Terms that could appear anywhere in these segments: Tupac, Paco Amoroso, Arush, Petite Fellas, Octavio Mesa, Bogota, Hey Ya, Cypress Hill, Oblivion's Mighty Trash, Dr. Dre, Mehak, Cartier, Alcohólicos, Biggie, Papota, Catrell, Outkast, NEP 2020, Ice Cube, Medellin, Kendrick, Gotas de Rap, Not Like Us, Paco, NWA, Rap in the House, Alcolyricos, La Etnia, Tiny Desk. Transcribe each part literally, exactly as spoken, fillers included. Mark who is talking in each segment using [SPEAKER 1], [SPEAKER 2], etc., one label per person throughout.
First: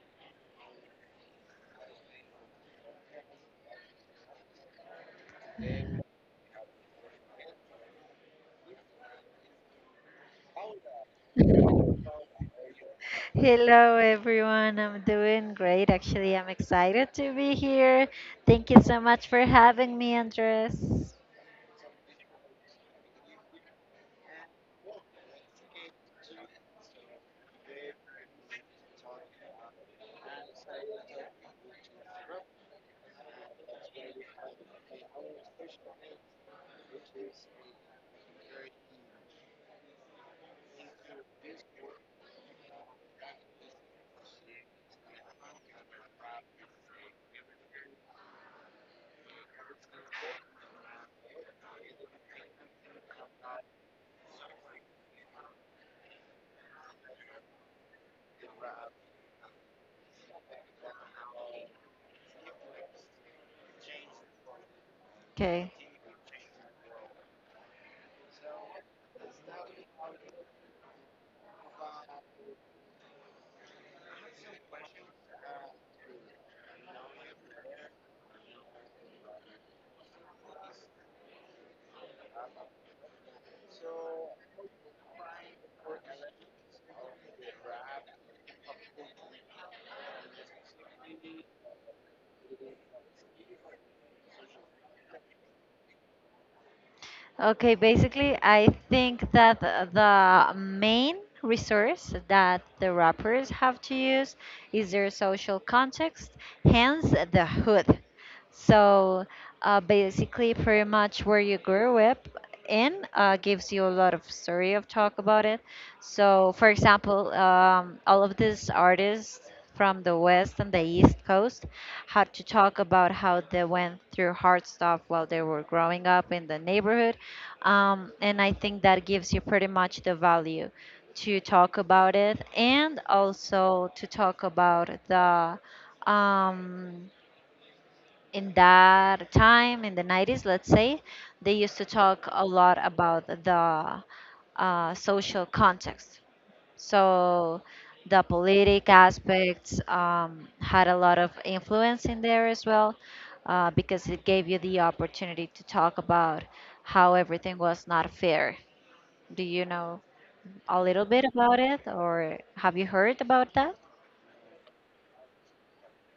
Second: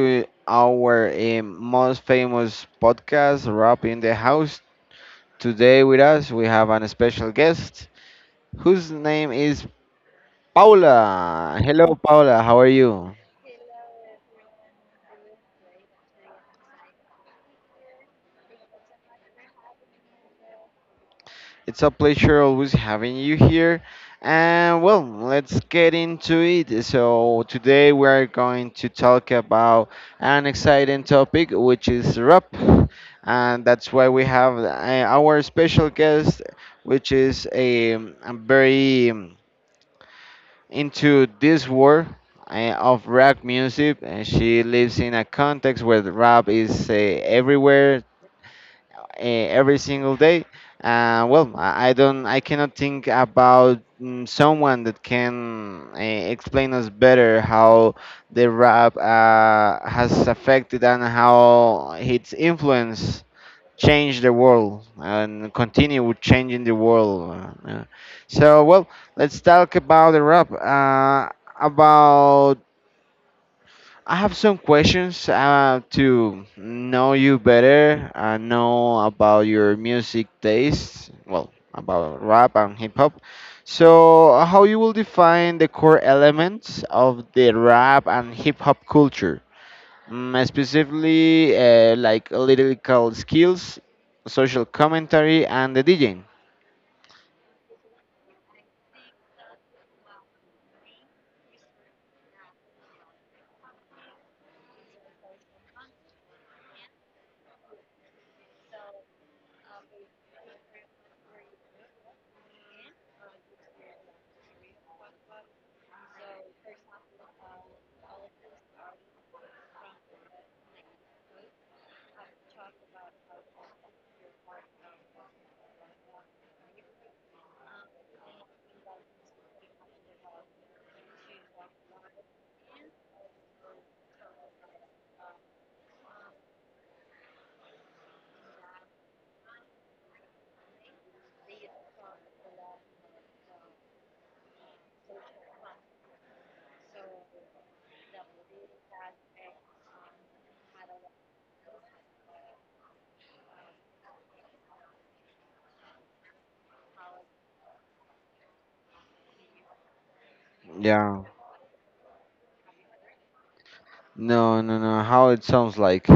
[SPEAKER 1] to our um, most famous podcast, Rap in the House. Today, with us, we have an special guest whose name is Paula. Hello, Paula, how are you?
[SPEAKER 2] Hello everyone, I'm doing great. Actually, I'm excited to be here. Thank you so much for having me, Andres.
[SPEAKER 1] It's a pleasure always having you here. And well, let's get into it. So, today we are going to talk about an exciting topic, which is rap. And that's why we have uh, our special guest, which is a, a very um, into this world uh, of rap music. And she lives in a context where the rap is uh, everywhere eh, every single day. Uh, well, I I don't, I cannot think about mm, someone that can uh, explain us better how the rap uh, has affected and how its influence changed the world and
[SPEAKER 2] Okay.
[SPEAKER 1] continue with changing the world. Uh, so, well, let's talk about the rap. Uh, about I have some questions uh, to know you better. I know about your music taste, well, about rap and hip hop. So, uh, how you will define the core elements of the rap and hip hop culture? Mm, specifically, uh, like lyrical skills, social commentary, and the DJing.
[SPEAKER 2] Okay, basically, I think that the main resource that the rappers have to use is their social context, hence the hood. So uh, basically, pretty much where you grew up in uh, gives you a lot of story of talk about it. So, for example, um, all of these artists from the West and the East Coast had to talk about how they went through hard stuff while they were growing up in the neighborhood. Um, and I think that gives you pretty much the value to talk about it and also to talk about the um, in that time in the nineties, let's say, they used to talk a lot about the uh, social context. So the politic aspects um, had a lot of influence in there as well uh, because it gave you the opportunity to talk about how everything was not fair. Do you know a little bit
[SPEAKER 1] Yeah.
[SPEAKER 2] about it, or have you heard about that?
[SPEAKER 1] No, no, no. How it sounds like.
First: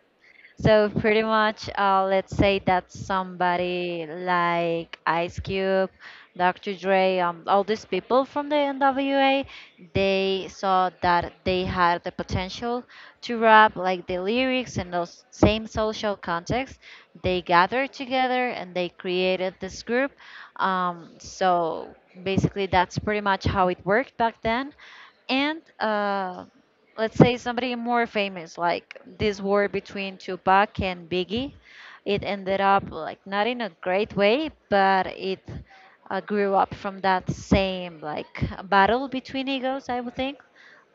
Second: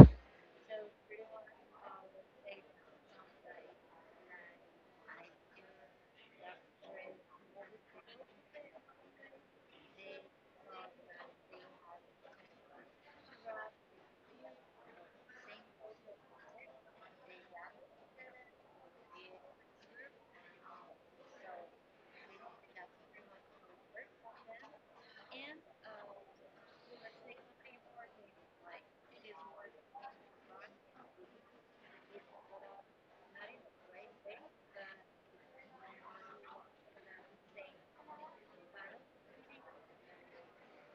[SPEAKER 2] So pretty much, uh, let's say that somebody like Ice Cube, doctor Dre, um, all these people from the N W A, they saw that they had the potential to rap like the lyrics and those same social context. They gathered together and they created this group. Um, so basically, that's pretty much how it worked back then, and uh, let's say somebody more famous, like this war between Tupac and Biggie, it ended up like not in a great way, but it uh, grew up from that same like battle between egos, I would think,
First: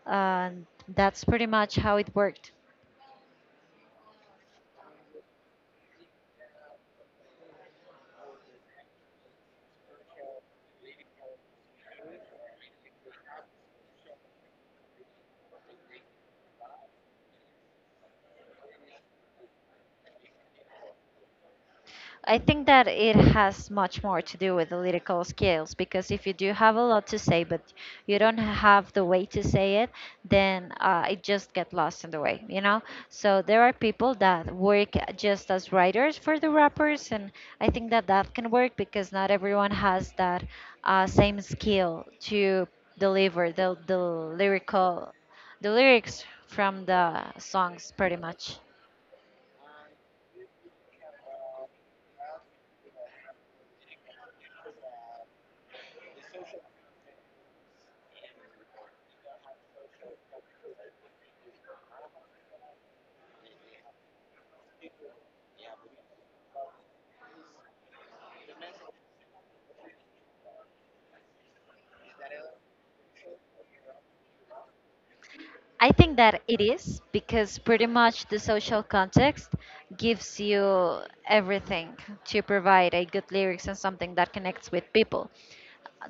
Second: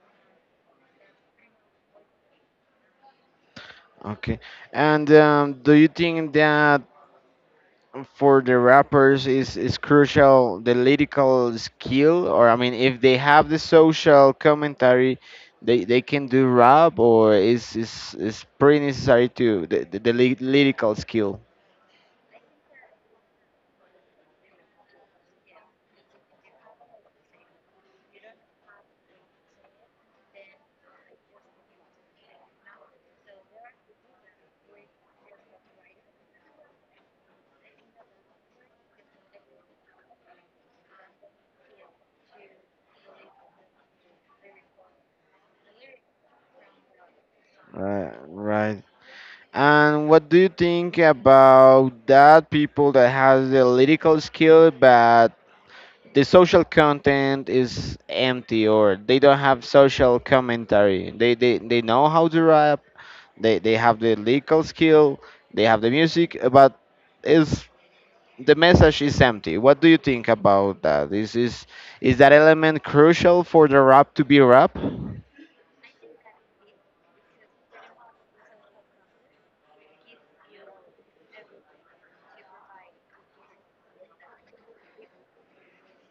[SPEAKER 2] and that's pretty much how it worked.
[SPEAKER 1] Okay. And um, do you think that for the rappers is is crucial the lyrical skill? Or I mean, if they have the social commentary, they they can do rap? Or is is is pretty necessary to the, the, the ly- lyrical skill?
[SPEAKER 2] I think that it has much more to do with the lyrical skills, because if you do have a lot to say but you don't have the way to say it, then uh, it just get lost in the way, you know? So there are people that work just as writers for the rappers, and I think that that can work because not everyone has that uh, same skill to deliver the, the lyrical the lyrics from the songs
[SPEAKER 1] Right,
[SPEAKER 2] pretty much.
[SPEAKER 1] right. And what do you think about that people that has the lyrical skill but the social content is empty, or they don't have social commentary? They they, they know how to rap. They they have the lyrical skill, they have the music, uh, but is the message is empty. What do you think about that? Is is is that element crucial for the rap to be rap?
[SPEAKER 2] I think that it is, because pretty much the social context gives you everything to provide a good lyrics and something that connects with people.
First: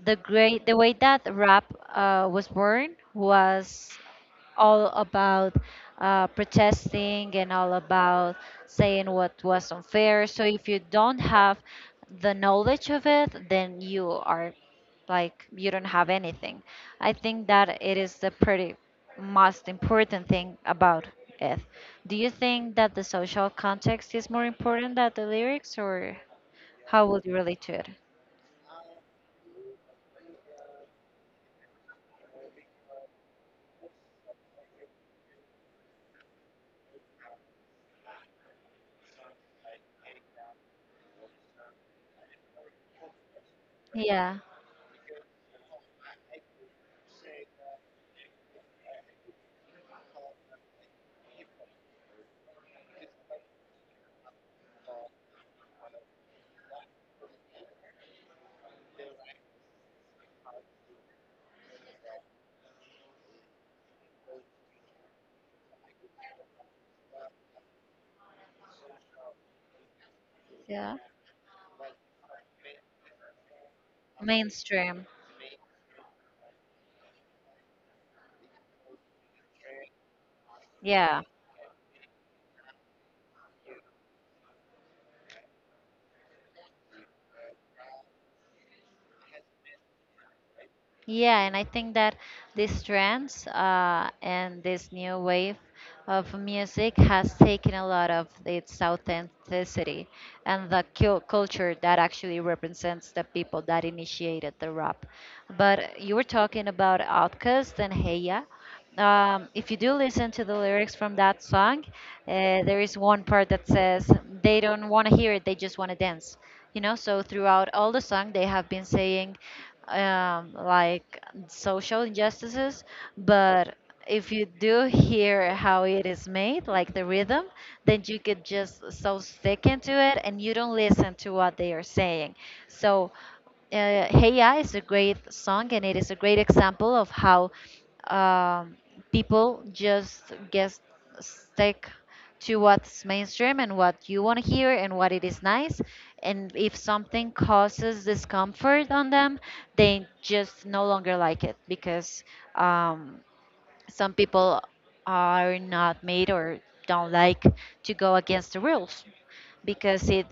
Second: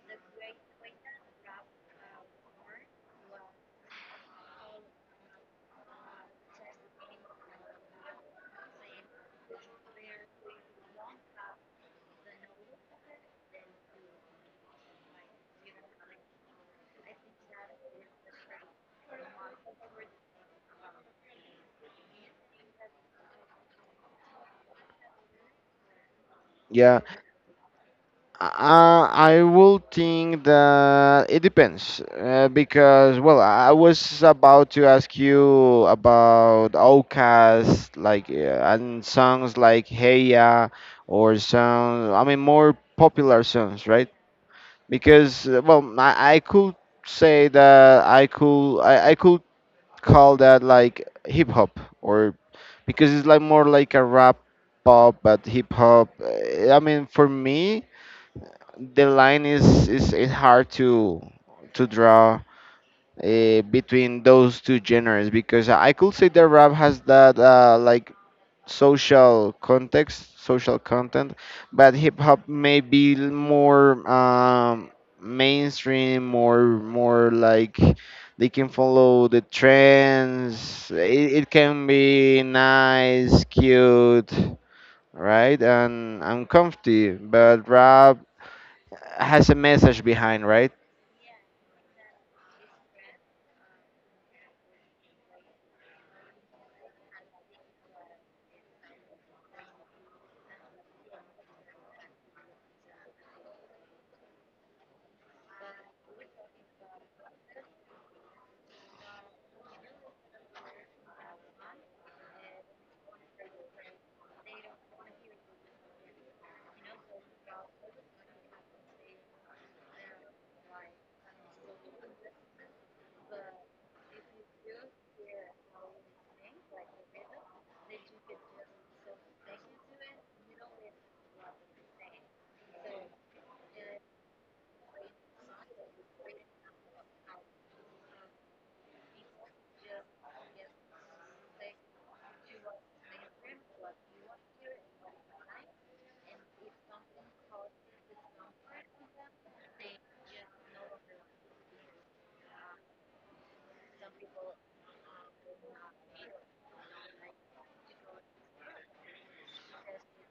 [SPEAKER 2] The great the way that rap uh, was born was all about uh, protesting and all about saying what was unfair. So if you don't have the knowledge of it, then you are like you don't have anything. I think that it is the pretty most important thing about it. Do you think that the social context is more important than the lyrics, or
[SPEAKER 1] Yeah,
[SPEAKER 2] how would you relate to it?
[SPEAKER 1] uh, I will think that it depends, uh, because, well, I was about to ask you about outcasts, like, uh, and songs like Hey Ya, or songs, I mean, more popular songs, right?
[SPEAKER 2] Yeah,
[SPEAKER 1] Because uh, well, I, I could say that I could I, I could call that like hip hop, or because it's like more like a rap pop. But hip hop, uh, I mean, for me, the line is is, is hard to to draw uh, between those two genres, because I could say that rap has that uh, like social context, social
[SPEAKER 2] yeah.
[SPEAKER 1] content, but hip hop may be l- more um,
[SPEAKER 2] Mainstream.
[SPEAKER 1] mainstream, more more like they can follow the trends.
[SPEAKER 2] Yeah,
[SPEAKER 1] It, it can be nice, cute, right, and and comfy. But rap has a message behind, right?
[SPEAKER 2] yeah, and I think that these trends uh, and this new wave of music has taken a lot of its authenticity and the cul- culture that actually represents the people that initiated the rap. But you were talking about Outkast and Heya. Um, if you do listen to the lyrics from that song, uh, there is one part that says they don't want to hear it; they just want to dance. You know, so throughout all the song, they have been saying um, like social injustices, but if you do hear how it is made, like the rhythm, then you could just so stick into it and you don't listen to what they are saying. So uh, Hey Ya is a great song, and it is a great example of how um, people just get stick to what's mainstream and what you want to hear and what it is nice. And if something causes discomfort on them, they just no longer like it because um, some people are not made or don't like to go against the rules, because it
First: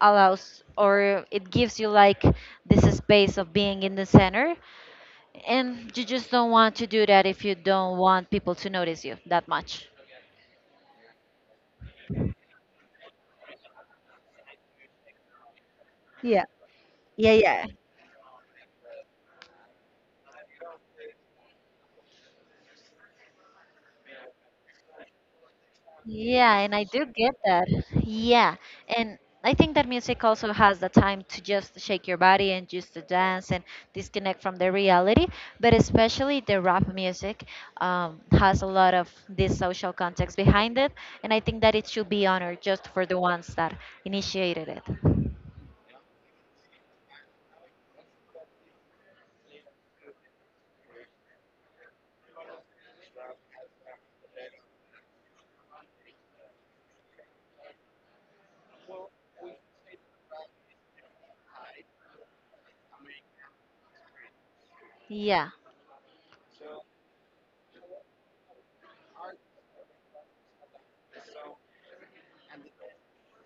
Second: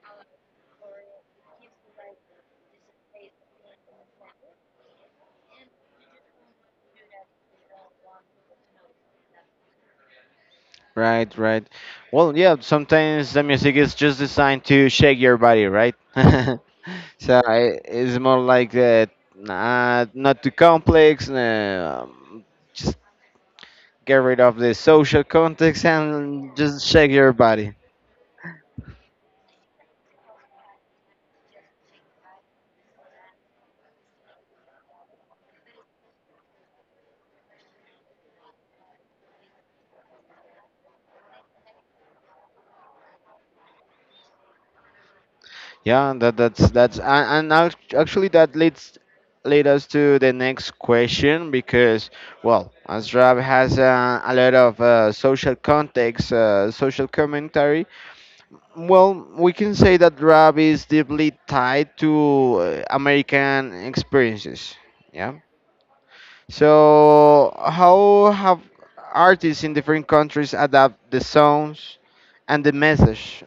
[SPEAKER 2] allows or it gives you like this space of being in the center, and you just don't want to do that if you don't want people to notice you that much.
[SPEAKER 1] Right, right. Well, yeah, sometimes the music is just designed to shake your body, right?
[SPEAKER 2] Yeah, yeah,
[SPEAKER 1] So
[SPEAKER 2] yeah.
[SPEAKER 1] i- it's more like uh, nah, not too complex. Nah, um, just get rid of the social context and
[SPEAKER 2] Yeah, and I
[SPEAKER 1] just
[SPEAKER 2] do
[SPEAKER 1] shake your
[SPEAKER 2] get that.
[SPEAKER 1] body.
[SPEAKER 2] Yeah, and I think that music also has the time to just shake your body and just to dance and disconnect from the reality. But especially the rap music um, has a lot of this social context behind it, and I think that it should be honored just for the ones that initiated it.
[SPEAKER 1] Yeah, that that's that's and, and act- actually that leads lead us to the next question, because well, as rap has uh, a lot of uh, social context, uh, social commentary. Well, we can say that rap is deeply tied to uh, American experiences. Yeah.
[SPEAKER 2] Yeah,
[SPEAKER 1] So, how have artists in different countries adapt the songs and the message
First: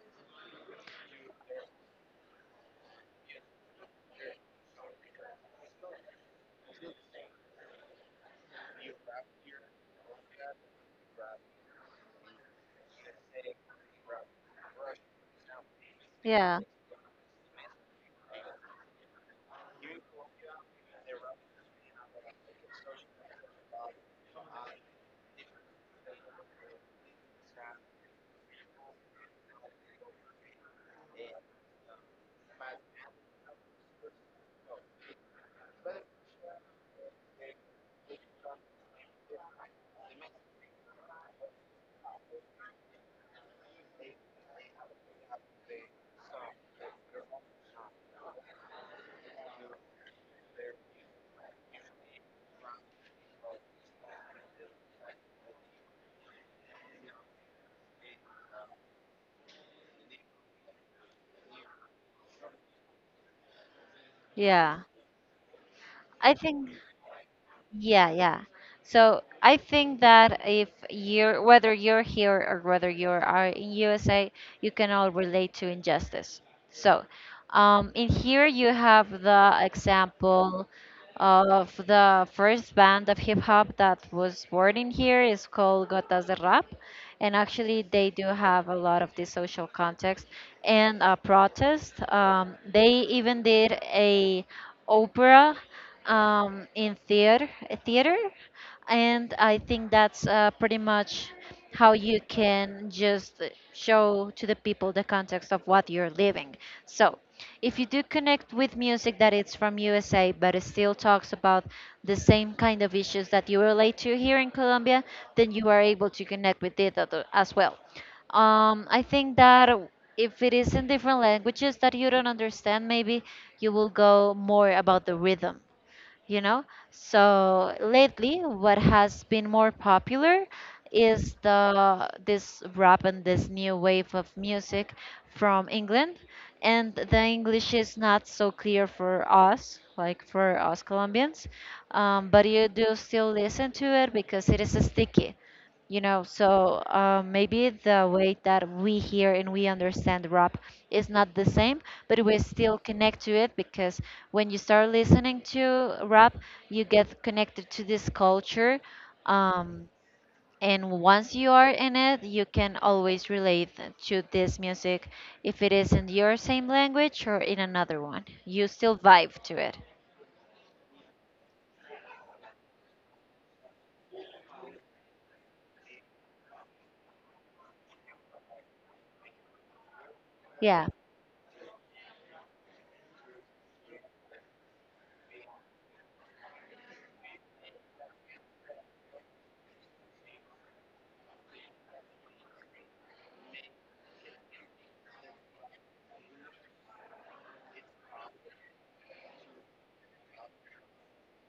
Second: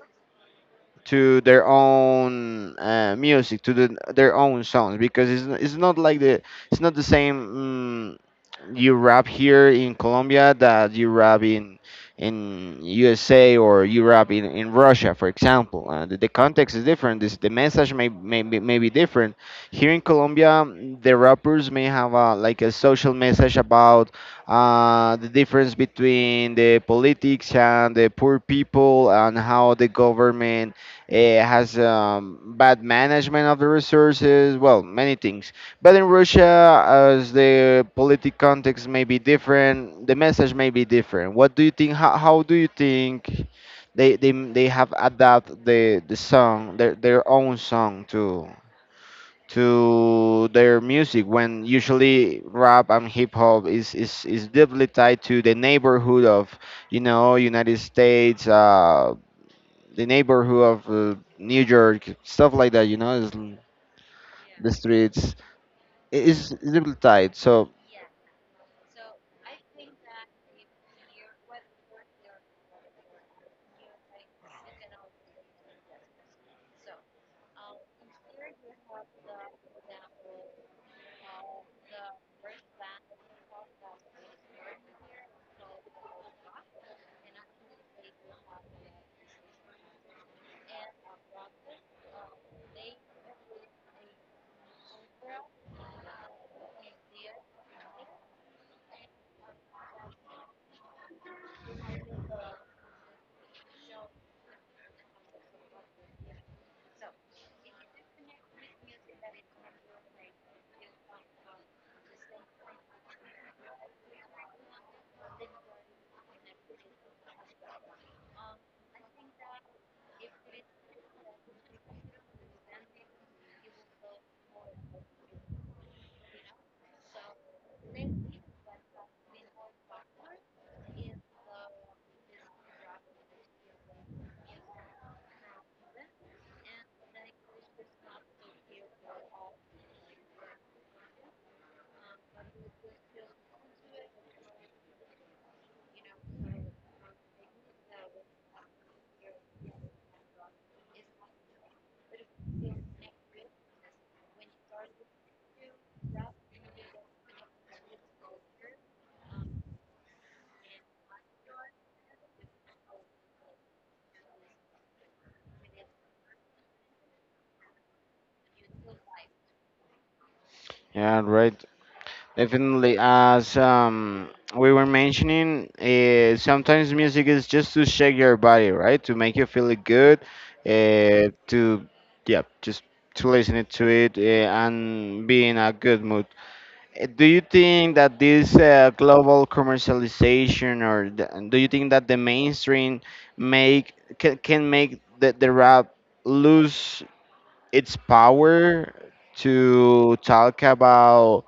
[SPEAKER 1] to their own uh, music, to the, their own songs? Because it's, n- it's not like the it's not the same. Mm, you rap here in Colombia that you rap in in U S A, or you rap in, in Russia, for example. Uh, the, the
[SPEAKER 2] yeah,
[SPEAKER 1] context is different. This, the message may, may, be- may be different. Here in Colombia, mm, the rappers may have a, like a social message about uh, the difference between the politics and the poor people, and how the government it has um, bad management of the resources, well, many things. But in Russia, as the politic context may be different, the message may be different. What do you think? How, how do you think they, they, they have adapted the, the song, their, their own song to to their music, when usually rap and hip hop is, is, is deeply tied to the neighborhood of you know United States, uh, the neighborhood of uh, New York, stuff like that. You know, is l- the
[SPEAKER 2] yeah.
[SPEAKER 1] streets
[SPEAKER 2] I
[SPEAKER 1] is a
[SPEAKER 2] think.
[SPEAKER 1] little tight. So
[SPEAKER 2] Yeah, yeah. So I think that if you're, whether you're here or whether you are in U S A, you can all relate to injustice. So um, in here you have the example of the first band of hip hop that was born in here is called Gotas de Rap. And actually, they do have a lot of the social context and uh, protest. Um, they even did a opera um, in theater, theater, and I think that's uh, pretty much how you can just show to the people the context of what you're living. So, if you do connect with music that it's from U S A but it still talks about the same kind of issues that you relate to here in Colombia, then you are able to connect with it at- as well. Um, I think that if it is in different languages that you don't understand, maybe you will go more about the rhythm, you know? So lately, what has been more popular is the this rap and this new wave of music from England, and the English is not so clear for us, like for us Colombians, um, but you do still listen to it because it is sticky, you know? So uh, maybe the way that we hear and we understand rap is not the same, but we still connect to it because when you start listening to rap you get connected to this culture. um, and once you are in it you can always relate to this music. If it is in your same language or in another one, you still vibe to it.
[SPEAKER 1] yeah, right. Definitely, as um, we were mentioning, uh, sometimes music is just to shake your body, right? To make you feel good,
[SPEAKER 2] Yeah,
[SPEAKER 1] uh, to yeah, just to listen it to it, uh, and be in a good mood. Uh, Do you think that this uh, global commercialization, or the, do you think that the mainstream make can, can make the, the rap lose its power to talk about?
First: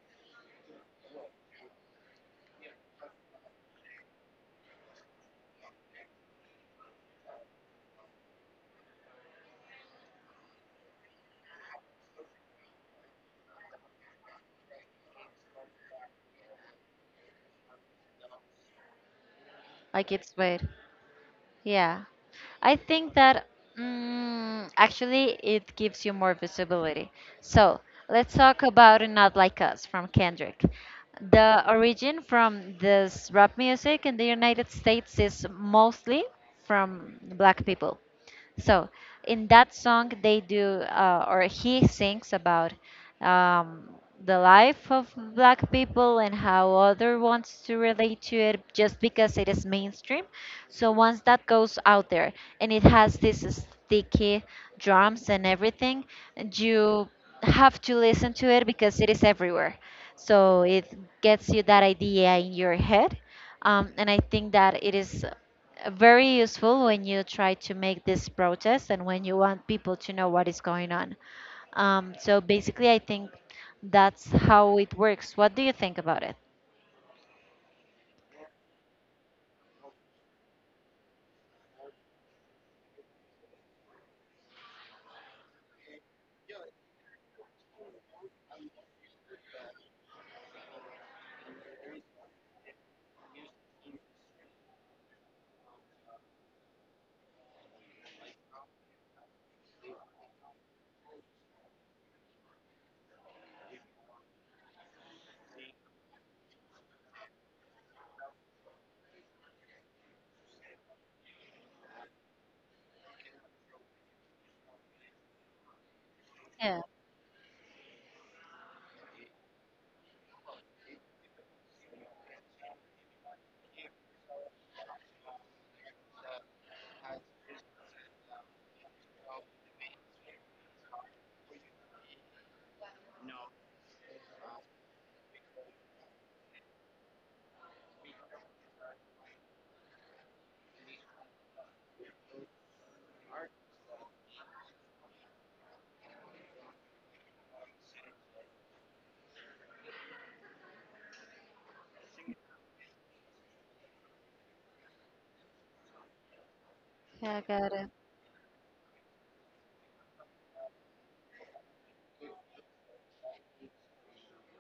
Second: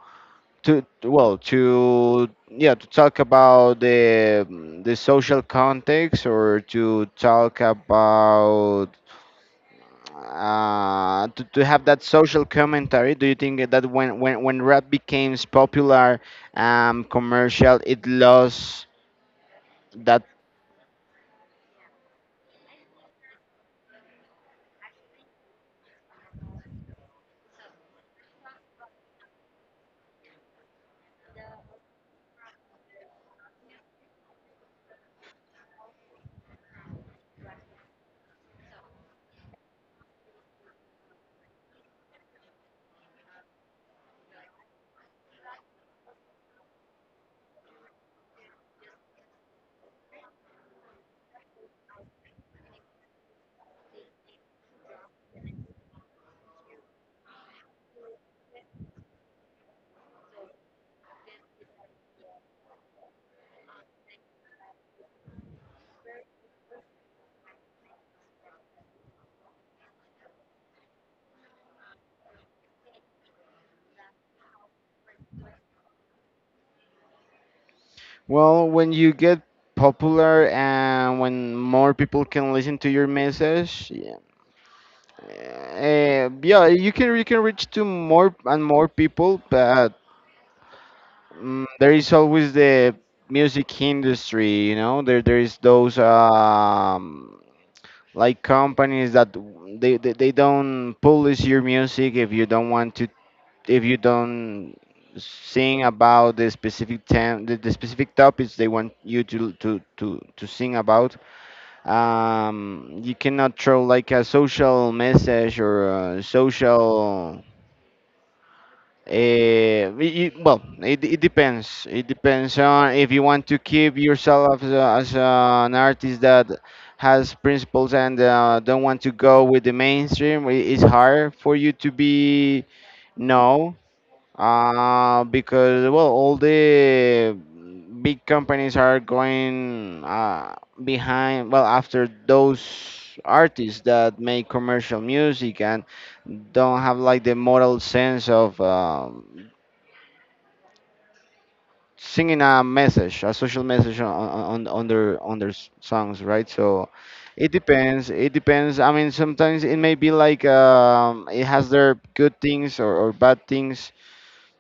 [SPEAKER 1] To well, to yeah, to talk about the the social context, or to talk about uh, to, to have that social commentary? Do you think that when, when, when rap became popular, um, commercial, it lost
[SPEAKER 2] like
[SPEAKER 1] that?
[SPEAKER 2] it's weird. Yeah, I think that mm, actually it gives you more visibility. So let's talk about Not Like Us from Kendrick. The origin from this rap music in the United States is mostly from black people. So in that song, they do, uh, or he sings about um, the life of black people and how other wants to relate to it just because it is mainstream. So once that goes out there and it has this sticky drums and everything, you have to listen to it because it is everywhere. So it gets you that idea in your head. Um, and I think that it is uh, very useful when you try to make this protest and when you want people to know what is going on. Um, so basically, I think that's how it works. What do you think about it?
[SPEAKER 1] Well, when you get popular and when more people can listen to your message, yeah, eh, yeah you can you can reach to more and more people. But mm, there is always the music industry, you know. There there is those um, like companies that w- they, they, they don't publish your music if you don't want to, if you don't sing about the specific tem- the, the specific topics they want you to to to, to sing about. Um, you cannot throw like a social message or a
[SPEAKER 2] Yeah,
[SPEAKER 1] social. Eh, it, it- well, it, it depends. It depends on if you want to keep yourself as, a, as an artist that has principles and uh, don't want to go with the mainstream. i- It's hard for you to be no, uh, because well, all the big companies are going uh, behind. Well, after those artists that make commercial music and don't have like the moral sense of um, singing a message, a social message on, on, on their on their s- songs, right? So
[SPEAKER 2] yeah, I
[SPEAKER 1] it
[SPEAKER 2] got it.
[SPEAKER 1] depends. It depends. I mean, sometimes it may be like um, it has their good things or, or bad things.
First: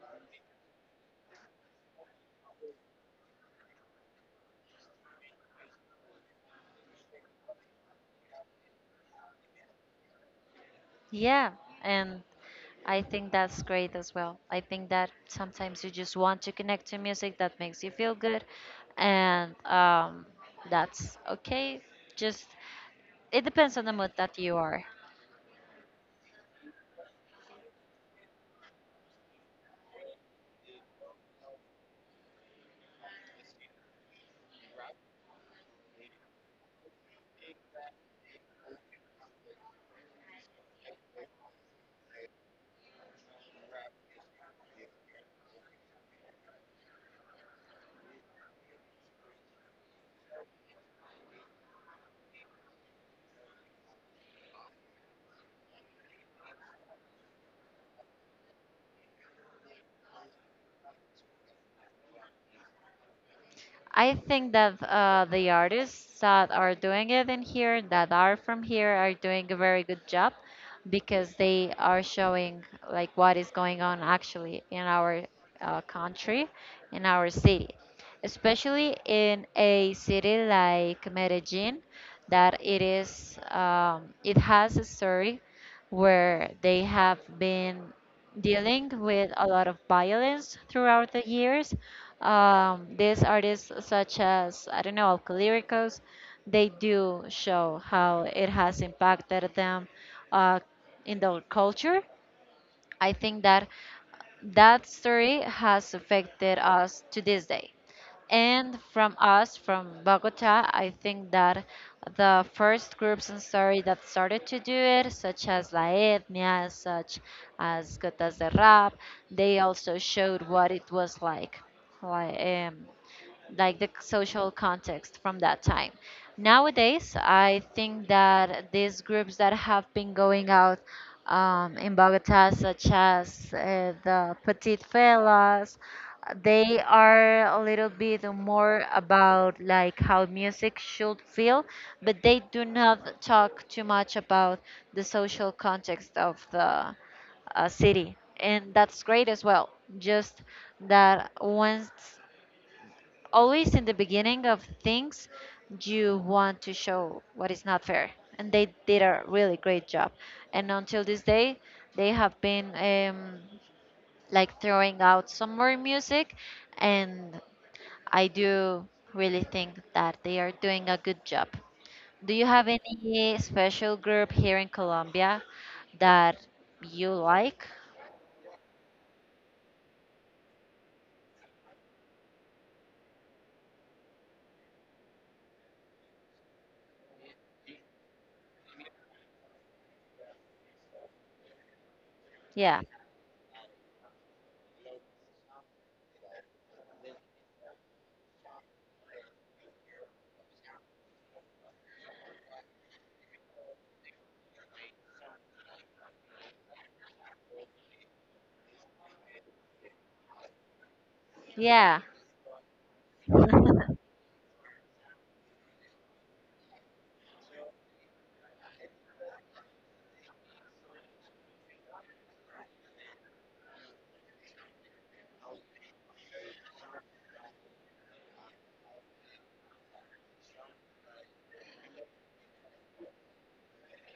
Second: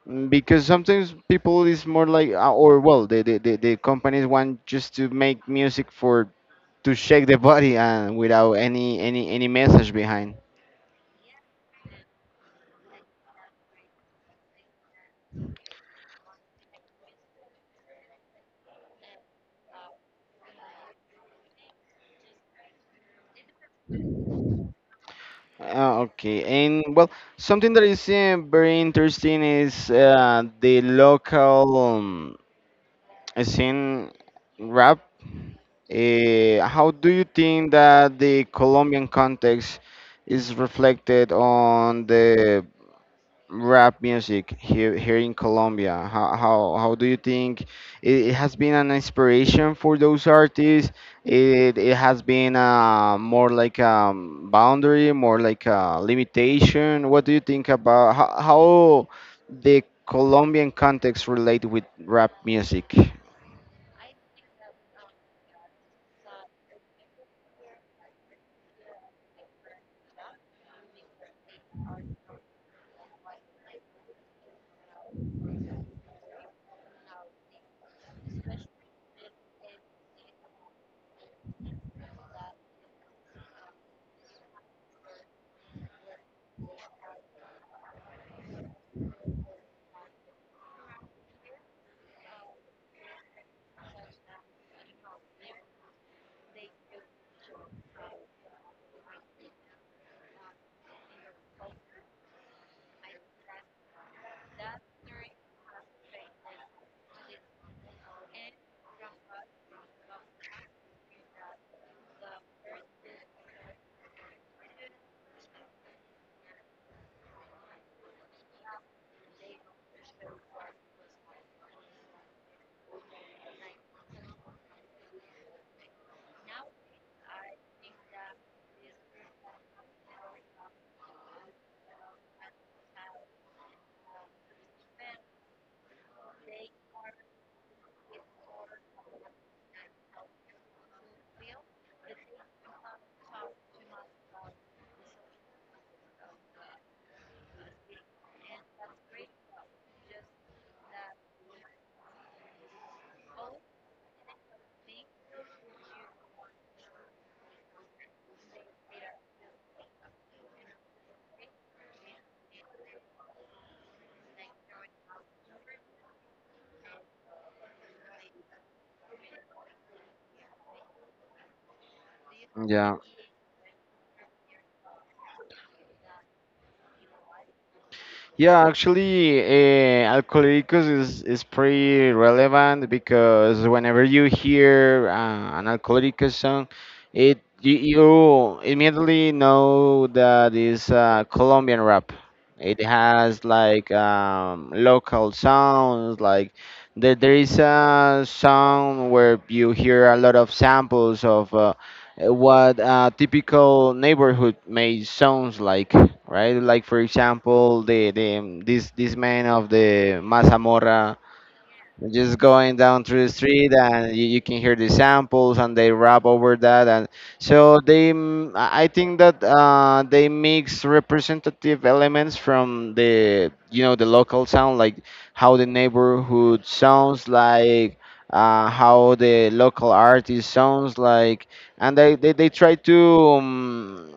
[SPEAKER 1] mm, Because sometimes people is more like uh, or well, the, the the the companies want just to make music for to shake the body and without any any any message behind.
[SPEAKER 2] Yeah, and I think that's great as well. I think that sometimes you just want to connect to music that makes you feel good, and um, that's okay. Just it depends on the mood that you are.
[SPEAKER 1] Uh, okay, and well, something that is uh, very interesting is uh, the local. um, Sin rap, eh, how do you think that the Colombian context is reflected on the rap music here here in Colombia? How how, how do you think it, it has been an inspiration for those artists? It it has been uh, more like a boundary, more like a limitation. What do you think about how, how the Colombian context relate with rap music?
[SPEAKER 2] I think that uh, the artists that are doing it in here, that are from here, are doing a very good job because they are showing like what is going on actually in our uh, country, in our city, especially in a city like Medellin, that it is um, it has a story where they have been dealing with a lot of violence throughout the years. Um, these artists, such as, I don't know, Alcolyricos, they do show how it has impacted them uh, in their culture. I think that that story has affected us to this day. And from us, from Bogota, I think that the first groups and story that started to do it, such as La Etnia, such as Gotas de Rap, they also showed what it was like. Like, um, like the social context from that time. Nowadays, I think that these groups that have been going out um, in Bogota, such as uh, the Petite Fellas, they are a little bit more about like how music should feel, but they do not talk too much about the social context of the uh, city, and that's great as well. Just that once, always in the beginning of things, you want to show what is not fair, and they did a really great job. And until this day they have been um, like throwing out some more music, and I do really think that they are doing a good job. Do you have
[SPEAKER 1] Yeah.
[SPEAKER 2] any special group here in colombia that you like?
[SPEAKER 1] Yeah, actually, uh, alcoholicos is, is pretty relevant, because whenever you hear uh, an alcoholicos song, it you, you immediately know that it's uh, Colombian rap.
[SPEAKER 2] Yeah,
[SPEAKER 1] It has like um, local sounds, like there there is a song where you hear a lot of samples of uh, what a typical neighborhood may sounds like, right? Like, for example, the the um, this this man of the Mazamorra
[SPEAKER 2] yeah.
[SPEAKER 1] just going down through the street, and you, you can hear the samples, and they rap over that. And so they, mm, I I think that uh, they mix representative elements from the you know the local sound, like how the neighborhood sounds like. Uh, how the local artist sounds like, and they, they, they try to um,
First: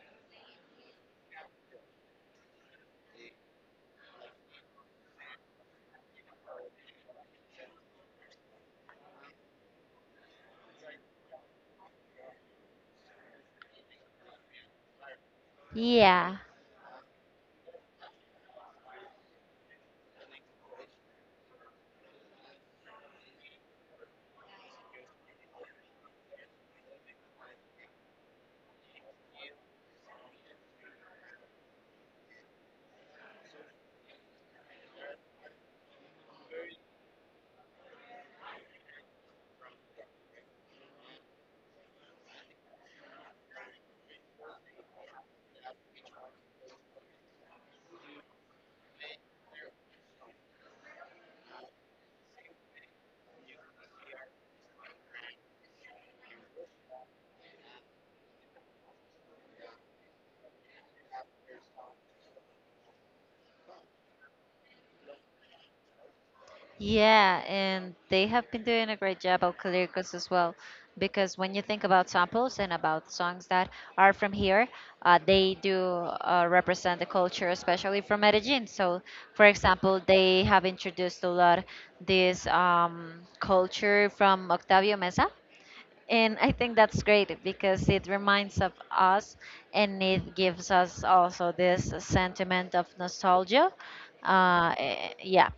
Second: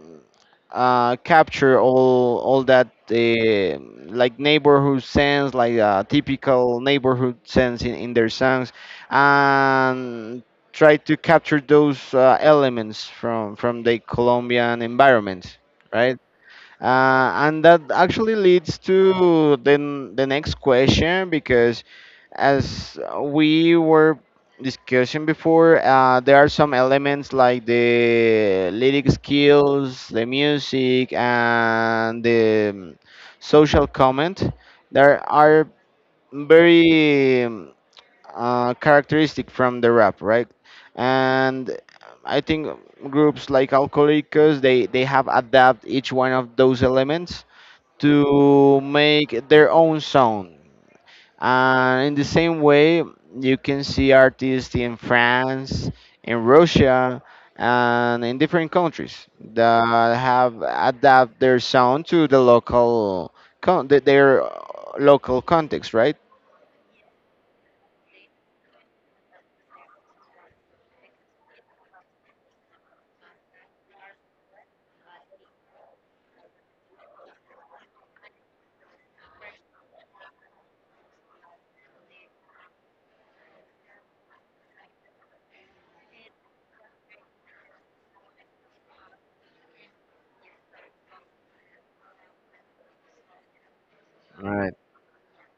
[SPEAKER 1] uh, capture all all that uh, like neighborhood sense, like uh, typical neighborhood sense in, in their songs, and try to capture those uh, elements from from the Colombian environment, right?
[SPEAKER 2] Yeah.
[SPEAKER 1] Uh, and that actually leads to the, n- the next question, because, as we were discussing before, uh, there are some elements like the lyric skills, the music, and the um, social comment that are very um, uh, characteristic from the rap, right? And I think groups like Alcohólicos, they they have adapted each one of those elements to make their own sound. And in the same way, you can see artists in France, in Russia, and in different countries that have adapted their sound to the local con- th- their uh, local context, right?
[SPEAKER 2] Yeah, and they have been doing a great job of Calircos as well. Because when you think about samples and about songs that are from here, uh, they do uh, represent the culture, especially from Medellin. So, for example, they have introduced a lot this um, culture from Octavio Mesa, and I think that's great because it reminds of us and it gives us also this sentiment of nostalgia. Uh, eh, yeah,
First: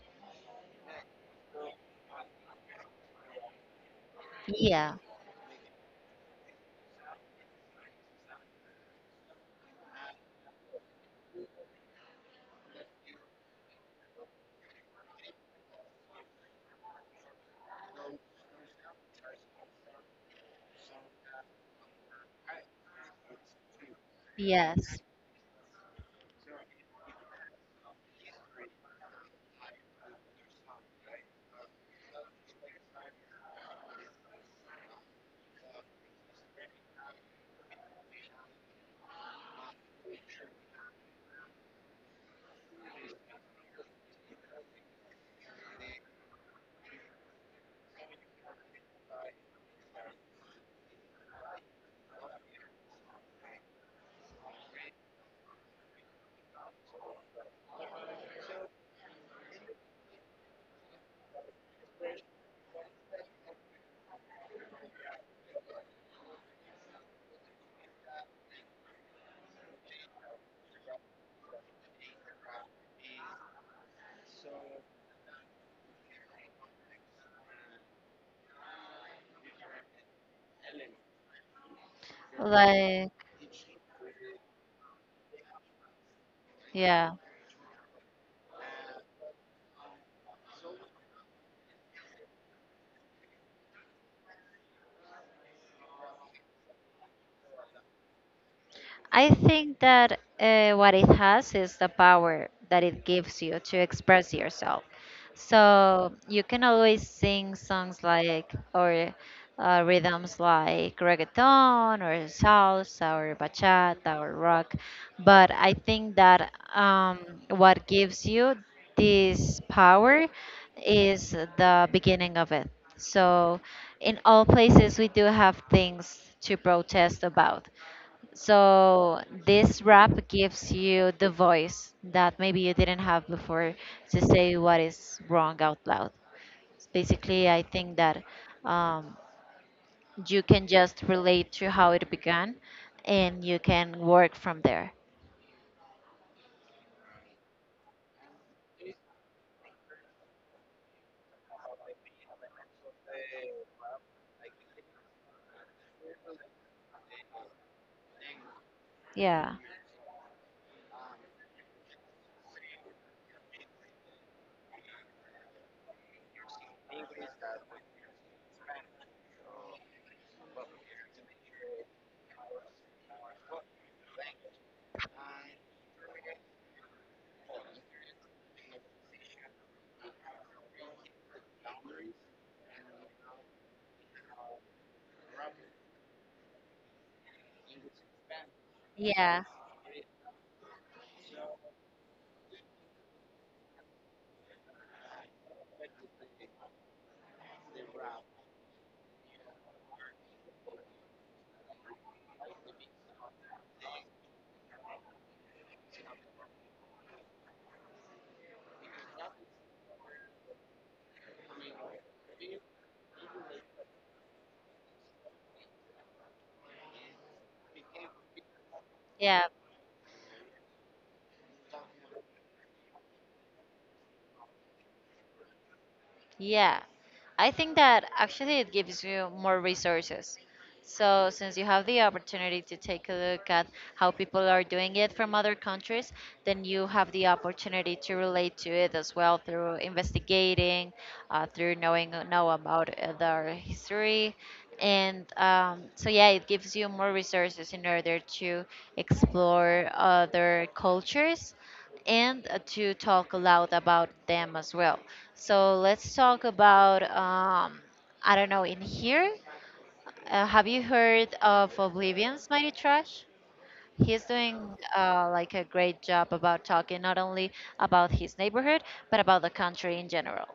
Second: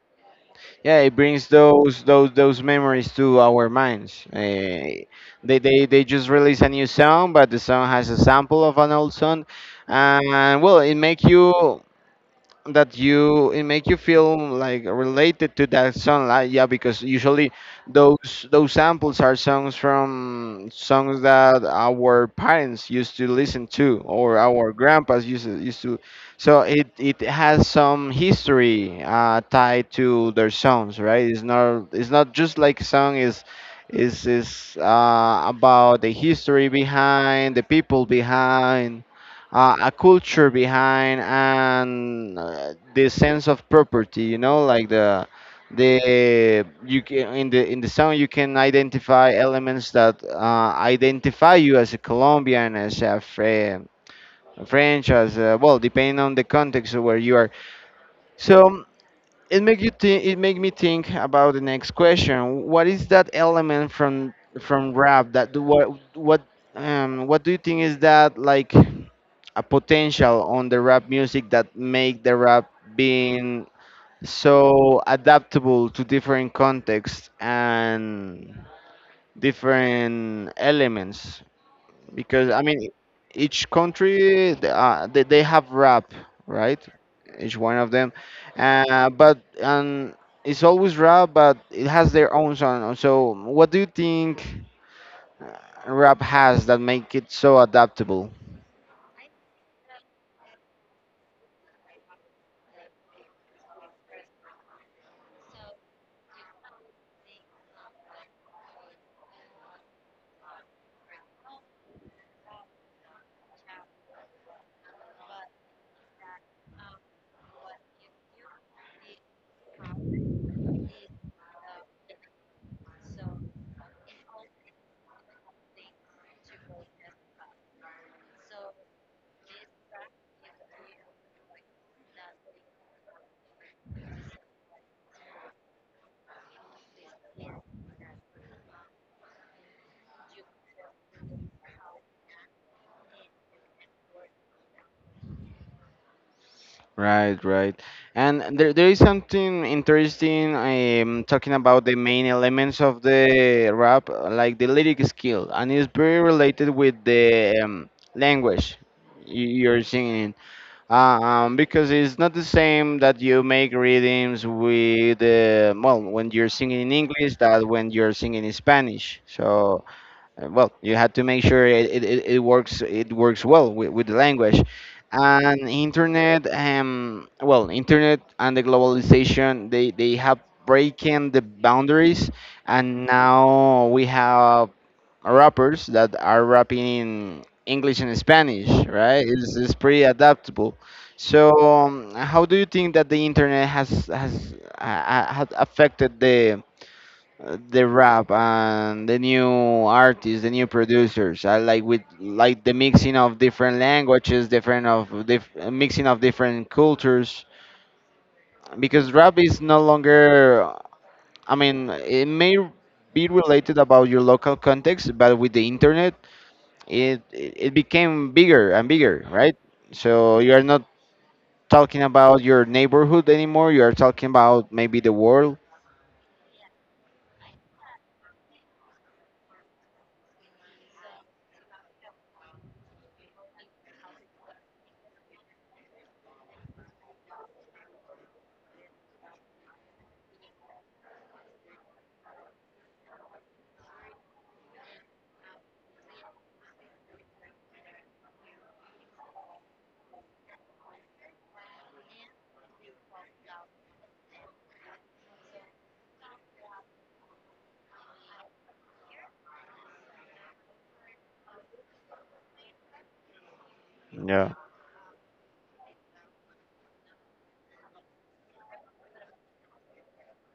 [SPEAKER 1] Yeah, it brings those those those memories to our minds.
[SPEAKER 2] yeah.
[SPEAKER 1] Eh, they, they they just release a new song, but the song has a sample of an old song, and well, it make you, that you, it make you feel like related to that song, like yeah, because usually those those samples are songs from songs that our parents used to listen to, or our
[SPEAKER 2] Yes.
[SPEAKER 1] grandpas used to, used to, so it it has some history uh tied to their songs, right? It's not it's not just like song is is is uh about the history behind, the people behind, uh, a culture behind, and uh, the sense of property, you know, like the the you can, in the in the song you can identify elements that uh, identify you as a colombian, as a Fre- french, as a, well, depending on the context of where you are. So it make you think, it make me think about the next question. What is that element from from rap that do what, what um what do you think is that, like a potential on the rap music that make the rap being so adaptable to different contexts and different elements? Because I mean,
[SPEAKER 2] Like,
[SPEAKER 1] each country, th- uh, they, they have rap, right?
[SPEAKER 2] yeah.
[SPEAKER 1] Each one of them, uh, but and it's always rap, but it has their own sound. So what do you think uh, rap has that make it so adaptable?
[SPEAKER 2] I think that uh, what it has is the power that it gives you to express yourself. So you can always sing songs like, or uh, rhythms like reggaeton, or salsa, or bachata, or rock. But I think that um, what gives you this power is the beginning of it. So in all places, we do have things to protest about, so this rap gives you the voice that maybe you didn't have before to say what is wrong out loud. Basically, I think that um, you can just relate to how it began, and you can work from there.
[SPEAKER 1] Right, right. And there, there is something interesting, um, talking about the main elements of the rap, uh, like the lyric skill, and it's very related with the um, language y-
[SPEAKER 2] Yeah.
[SPEAKER 1] you're singing. Uh, Um, because it's not the same that you make readings with, uh, well, when you're singing in English that when you're singing in Spanish. So uh, well, you have to make sure it, it, it it works it works well with, with the language. And internet, um, well, internet and the globalization, they, they have breaking the boundaries, and now we have rappers that are rapping in English and Spanish, right?
[SPEAKER 2] Yeah,
[SPEAKER 1] It's, it's pretty adaptable. So, um, how do you think that the internet has has uh, uh, has affected the the rap and the new artists, the new producers? Uh, like with, like the mixing of different languages, different of dif- mixing of different cultures. Because rap is no longer, I mean, it may be related about your local context, but with the internet, it it became bigger and bigger,
[SPEAKER 2] yeah.
[SPEAKER 1] right? So you are not talking about your neighborhood anymore. You are talking about maybe the world.
[SPEAKER 2] Yeah, I think that actually it gives you more resources. So, since you have the opportunity to take a look at how people are doing it from other countries, then you have the opportunity to relate to it as well through investigating, uh, through knowing know about uh, their history, and um, so yeah, it gives you more resources in order to explore other cultures and uh, to talk aloud about them as well. So let's talk about, um, I don't know, in here. Uh, have you heard of Oblivion's Mighty Trash? He's
[SPEAKER 1] Yeah.
[SPEAKER 2] doing uh, like a great job about talking not only about his neighborhood, but about the country in general,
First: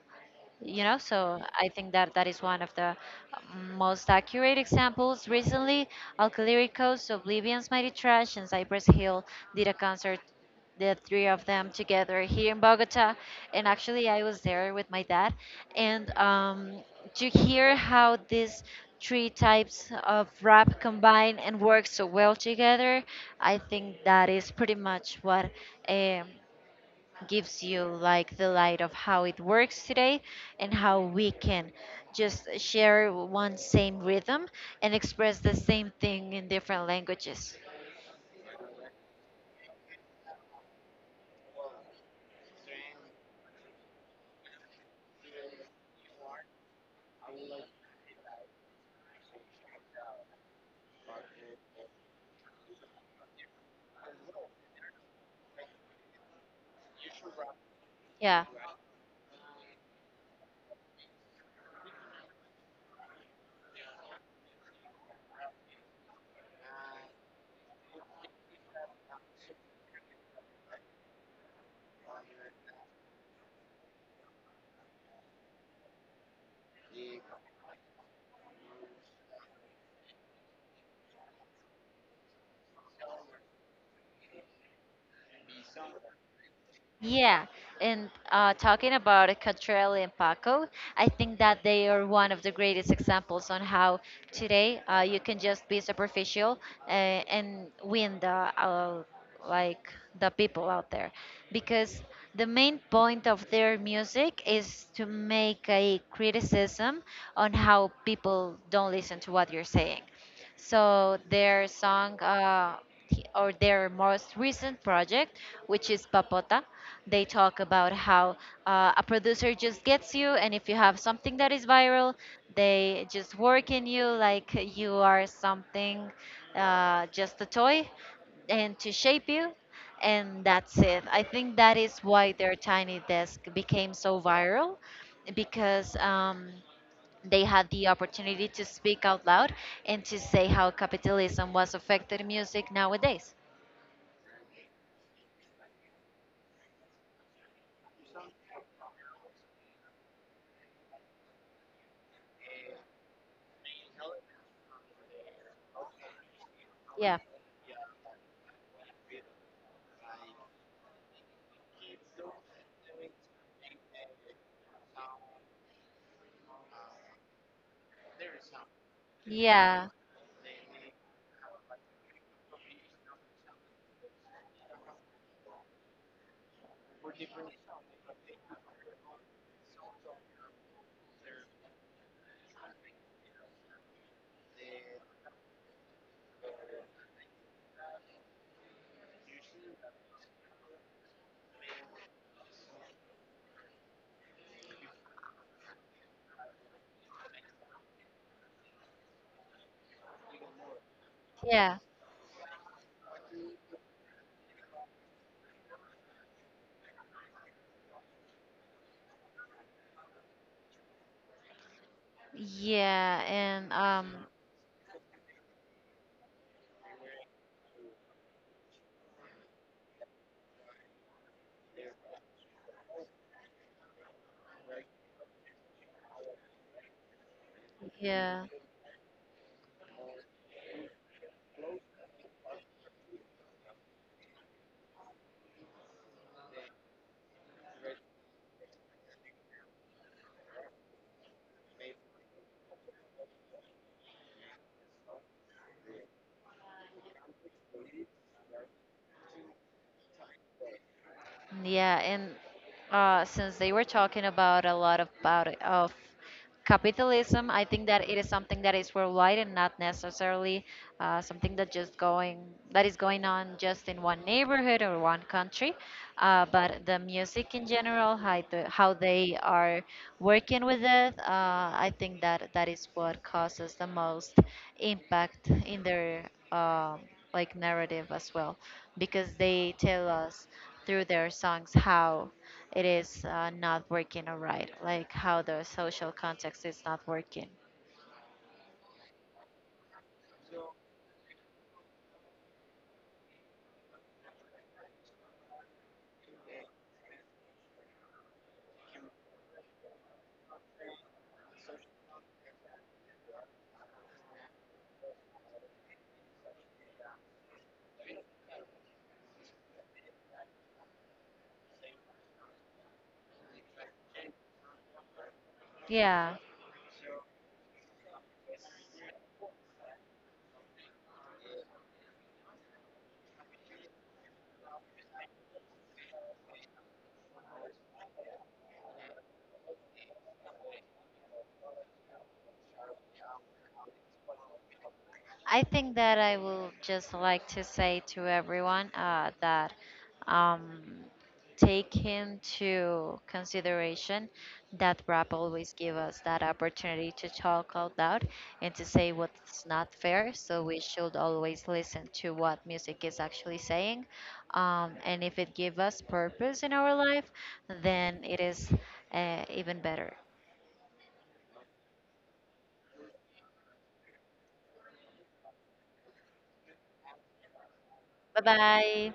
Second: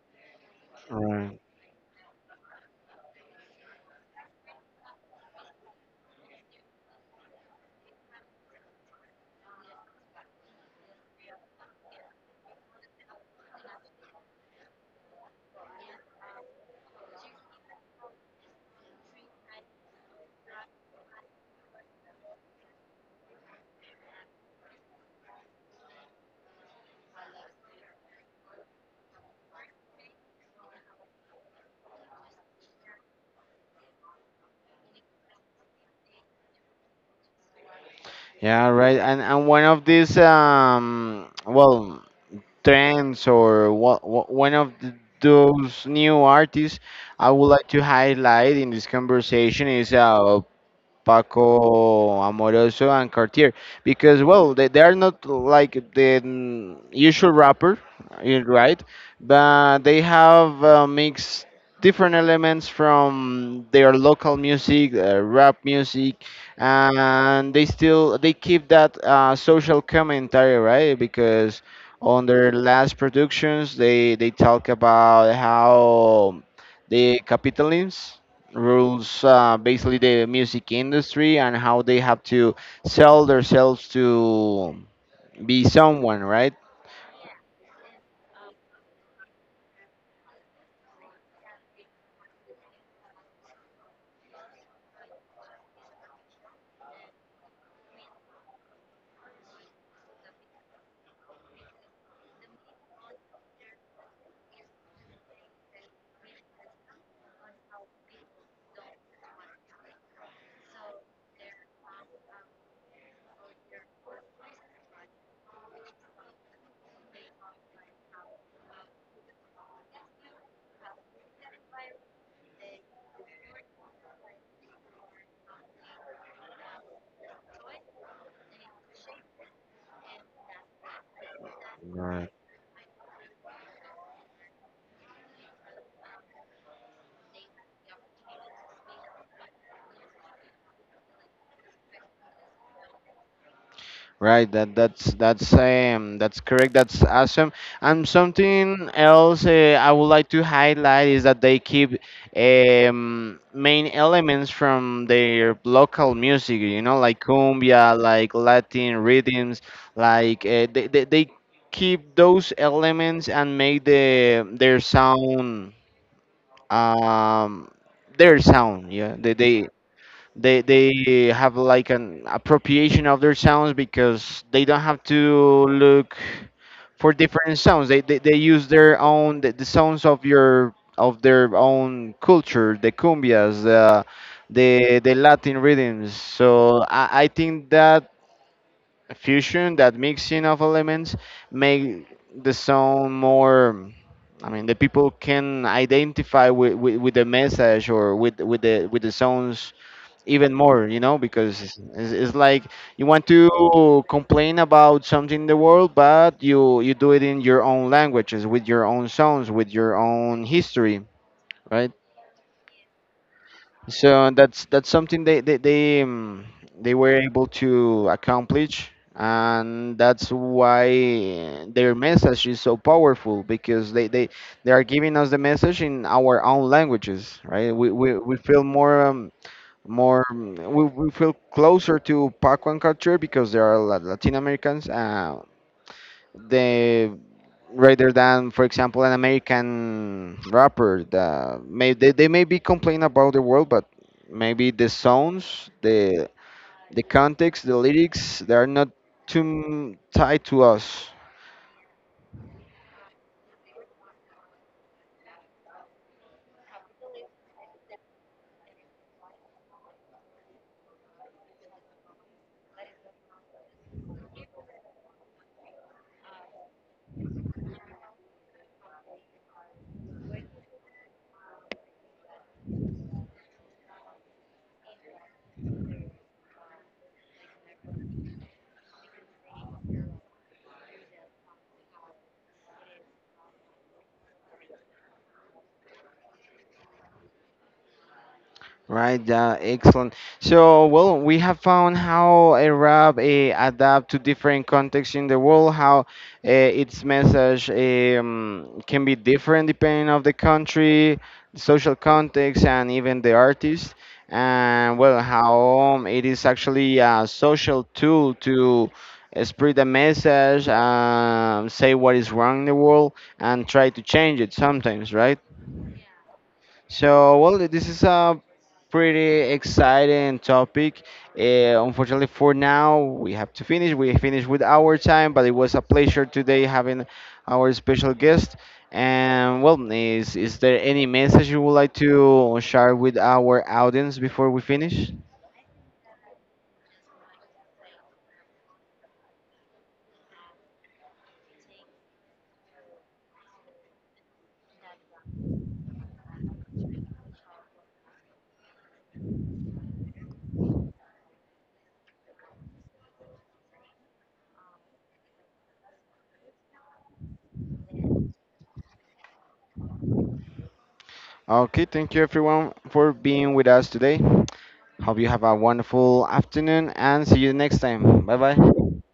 [SPEAKER 2] you know.
[SPEAKER 1] Right.
[SPEAKER 2] So I think that that is one of the uh, most accurate examples recently. Alcalyricos, Oblivion's Mighty Trash, and Cypress Hill did a concert, the three of them together here in Bogota, and actually I was there with my dad, and um, to hear how these three types of rap combine and work so well together, I think that is pretty much what um, gives you like the light of how it works today and how we can just share one same rhythm and express the same thing in different languages.
[SPEAKER 1] Yeah, right. And and one of these, um well, trends, or what one of th those new artists I would like to highlight in this conversation is uh Paco Amoroso and Cartier, because well, they, they are not like the mm, usual rapper, eh,
[SPEAKER 2] Yeah.
[SPEAKER 1] right, but they have uh, mixed different elements from their local music, uh, rap music, and they still, they keep that uh, social commentary, right? Because on their last productions they they talk about how the capitalism rules, uh, basically, the music industry, and how they have to sell themselves to be someone, right?
[SPEAKER 2] Yeah, and uh, talking about Catrell and Paco, I think that they are one of the greatest examples on how today uh, you can just be superficial uh, and win the uh, like the people out there, because the main point of their music is to make a criticism on how people don't listen to what you're saying. So their song uh, or their most recent project, which is Papota. They talk about how uh, a producer just gets you, and if you have something that is viral, they just work in you like you are something, uh, just a toy, and to shape you, and that's it. I think that is
[SPEAKER 1] Right.
[SPEAKER 2] why their Tiny Desk became so viral because um, they had the opportunity to speak out loud and to say how capitalism was affected music nowadays.
[SPEAKER 1] Right, that that's, that's um that's correct. That's awesome. And something else, uh, I would like to highlight is that they keep um main elements from their local music, you know,
[SPEAKER 2] Yeah.
[SPEAKER 1] like cumbia, like Latin rhythms, like uh, they, they they keep those elements and make the their sound, um their sound. Yeah, they they
[SPEAKER 2] Yeah.
[SPEAKER 1] they they have like an appropriation of their sounds, because they don't have to look for different sounds. They they, they use their own, the, the sounds of your, of their own culture, the cumbias, the, the, the latin rhythms. So I, I think that fusion, that mixing of elements, make the sound more, I mean, the people can identify with, with, with the message, or with with the, with the sounds even more, you know, because
[SPEAKER 2] Yeah.
[SPEAKER 1] it's, it's it's like, you want to complain about something in the world, but you you do it in your own languages, with your own sounds, with your own history, right?
[SPEAKER 2] Yeah, and um,
[SPEAKER 1] So that's that's something they they they, um, they were able to accomplish, and that's why their message is so powerful, because they they they are giving us the message in our own languages, right? We we, we
[SPEAKER 2] yeah,
[SPEAKER 1] feel more. Um, more, mm, we, we feel closer to Pacuan culture, because there are La- Latin Americans, uh, they rather than, for example, an American rapper, that may, they, they may be complaining about the world, but maybe the sounds, the the context, the lyrics, they are not too mm, tied to us.
[SPEAKER 2] yeah, and uh, since they were talking about a lot about it- of capitalism, I think that it is something that is worldwide and not necessarily uh, something that just going that is going on just in one neighborhood or one country. Uh, but the music in general, how the, how they are working with it, uh, I think that that is what causes the most impact in their um, like narrative as well, because they tell us through their songs how it is uh, not working all right, like how the social context is not working.
[SPEAKER 1] Right, yeah, excellent. So, well, we have found how a rap, eh, adapt to different contexts in the world, how eh, its message, um, can be different depending of the country, social context, and even the artist. And well, how um, it is actually a social tool to eh, spread a message, um, say what is wrong in the world, and try to change it sometimes, right?
[SPEAKER 2] Yeah.
[SPEAKER 1] So, well, this is a pretty exciting topic. Uh, unfortunately, for now, we have to finish. We finished with our time, but it was a pleasure today having our special guest. And, well, is, is there any message you would like to share with our audience before we finish?
[SPEAKER 2] I think that I will just like to say to everyone uh, that um, take into consideration that rap always give us that opportunity to talk out loud and to say what's not fair. So we should always listen to what music is actually saying. Um, and if it give us purpose in our life, then it is uh, even better.
[SPEAKER 1] Okay, thank you everyone for being with us today. Hope you have a wonderful afternoon, and see you next time. Bye
[SPEAKER 2] Bye
[SPEAKER 1] bye.
[SPEAKER 2] bye.